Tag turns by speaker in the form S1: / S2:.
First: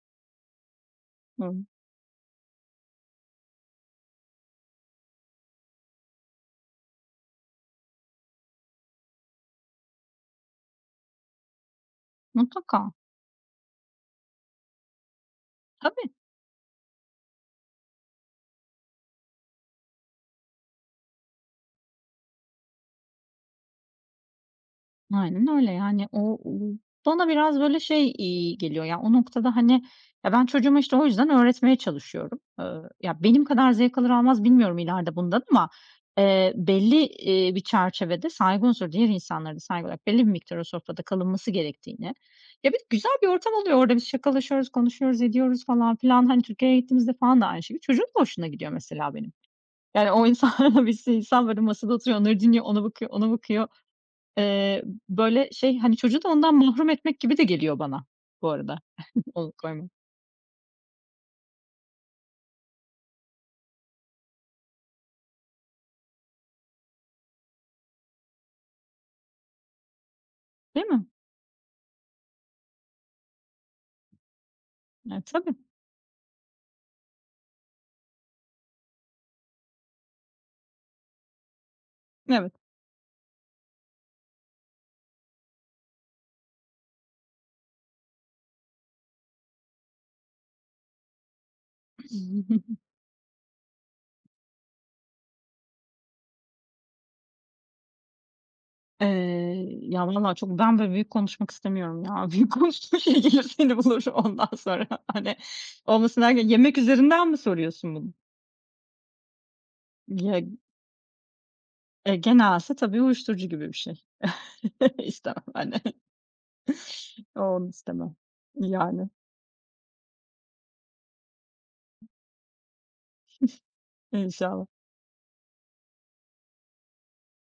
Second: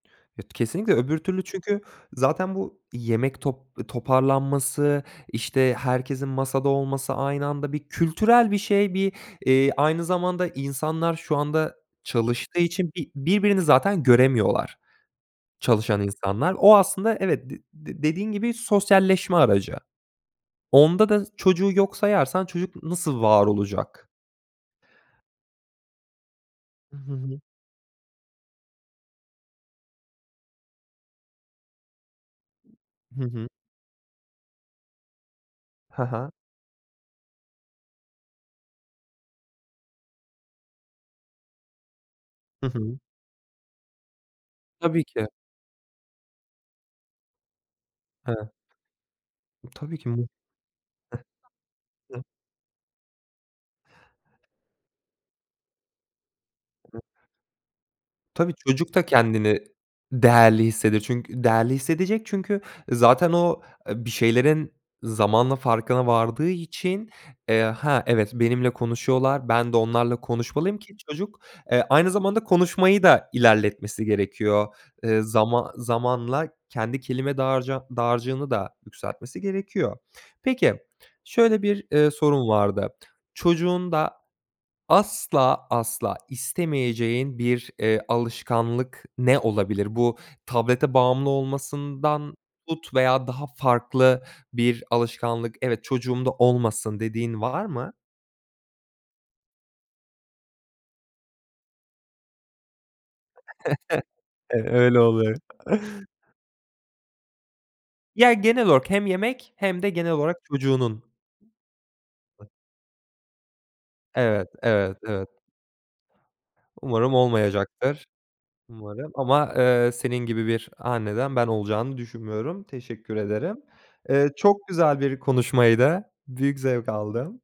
S1: Evet. Kesinlikle öbür türlü
S2: Hı hı.
S1: çünkü zaten bu yemek top toparlanması, işte, herkesin masada olması aynı anda bir kültürel bir şey bir, eee, aynı zamanda insanlar şu anda çalıştığı için
S2: Mutlaka.
S1: bir birbirini zaten göremiyorlar, çalışan
S2: Tabii.
S1: insanlar. O aslında Evet, d d dediğin gibi sosyalleşme aracı. Onda da s çocuğu yok sayarsan çocuk nasıl var olacak?
S2: Aynen öyle. Yani o o
S1: I hı
S2: bana
S1: hı.
S2: biraz böyle şey iyi geliyor: Ya, o noktada, hani, ya, ben çocuğuma işte o yüzden öğretmeye çalışıyorum. Iıı,
S1: Hı
S2: ya, benim
S1: hı.
S2: kadar zevk alır almaz bilmiyorum ileride bundan ama,
S1: Ha ha.
S2: eee, belli, iii, bir çerçevede saygı unsuru, diğer insanlara da saygı olarak belli bir miktar o sofrada kalınması gerektiğini
S1: Hı
S2: Ya, bir de
S1: hı.
S2: güzel bir ortam oluyor orada. Biz şakalaşıyoruz,
S1: Tabii
S2: konuşuyoruz,
S1: ki.
S2: ediyoruz falan filan. Hani, Türkiye'ye gittiğimizde falan da aynı şekilde. Çocuğun da hoşuna
S1: Hıı.
S2: gidiyor mesela benim.
S1: Tabii ki
S2: Yani
S1: m
S2: o insanlara bir sürü insan, böyle, masada oturuyor,
S1: Hıh.
S2: onları dinliyor, ona bakıyor, ona bakıyor. Iıı, böyle, şey, hani, çocuğu da ondan mahrum
S1: [unintelligible]
S2: etmek gibi de geliyor bana, bu
S1: Tabii,
S2: arada.
S1: çocuk da
S2: Onu
S1: kendini
S2: [unintelligible]
S1: değerli hissedir değerli hissedecek çünkü zaten o, ııı, bir şeylerin zamanla farkına vardığı için, eee, "Ha, evet benimle konuşuyorlar, ben de onlarla konuşmalıyım
S2: Değil
S1: ki"
S2: mi?
S1: Çocuk, eee, aynı zamanda konuşmayı da ilerletmesi gerekiyor. Eee,
S2: E, tabii.
S1: zaman zamanla kendi kelime dağarca dağacığını da yükseltmesi gerekiyor. Peki, şöyle bir, ııı, sorum
S2: Evet.
S1: vardı: Çocuğunda asla asla istemeyeceğin bir, eee, alışkanlık ne olabilir? Bu tablete bağımlı olmasından tut veya daha farklı bir alışkanlık, "Evet, çocuğum da olmasın." dediğin var mı?
S2: Eee, ya valla çok ben böyle büyük konuşmak istemiyorum ya. Büyük konuştuğun şey gelir seni bulur ondan
S1: E,
S2: sonra
S1: öyle oluyor.
S2: hani. Olmasın derken yemek üzerinden mi soruyorsun bunu?
S1: Ya, genel olarak hem yemek hem de genel olarak
S2: Geg
S1: çocuğunun
S2: E, gene
S1: [unintelligible]
S2: aslında, tabii, uyuşturucu gibi bir şey
S1: Evet, evet, evet.
S2: istemem hani.
S1: Umarım
S2: O onu
S1: olmayacaktır,
S2: istemem. Yani.
S1: umarım. Ama, ııı, senin gibi bir anneden ben olacağını düşünmüyorum, teşekkür ederim. Iıı,
S2: İnşallah.
S1: çok güzel bir konuşmaydı. Büyük zevk aldım.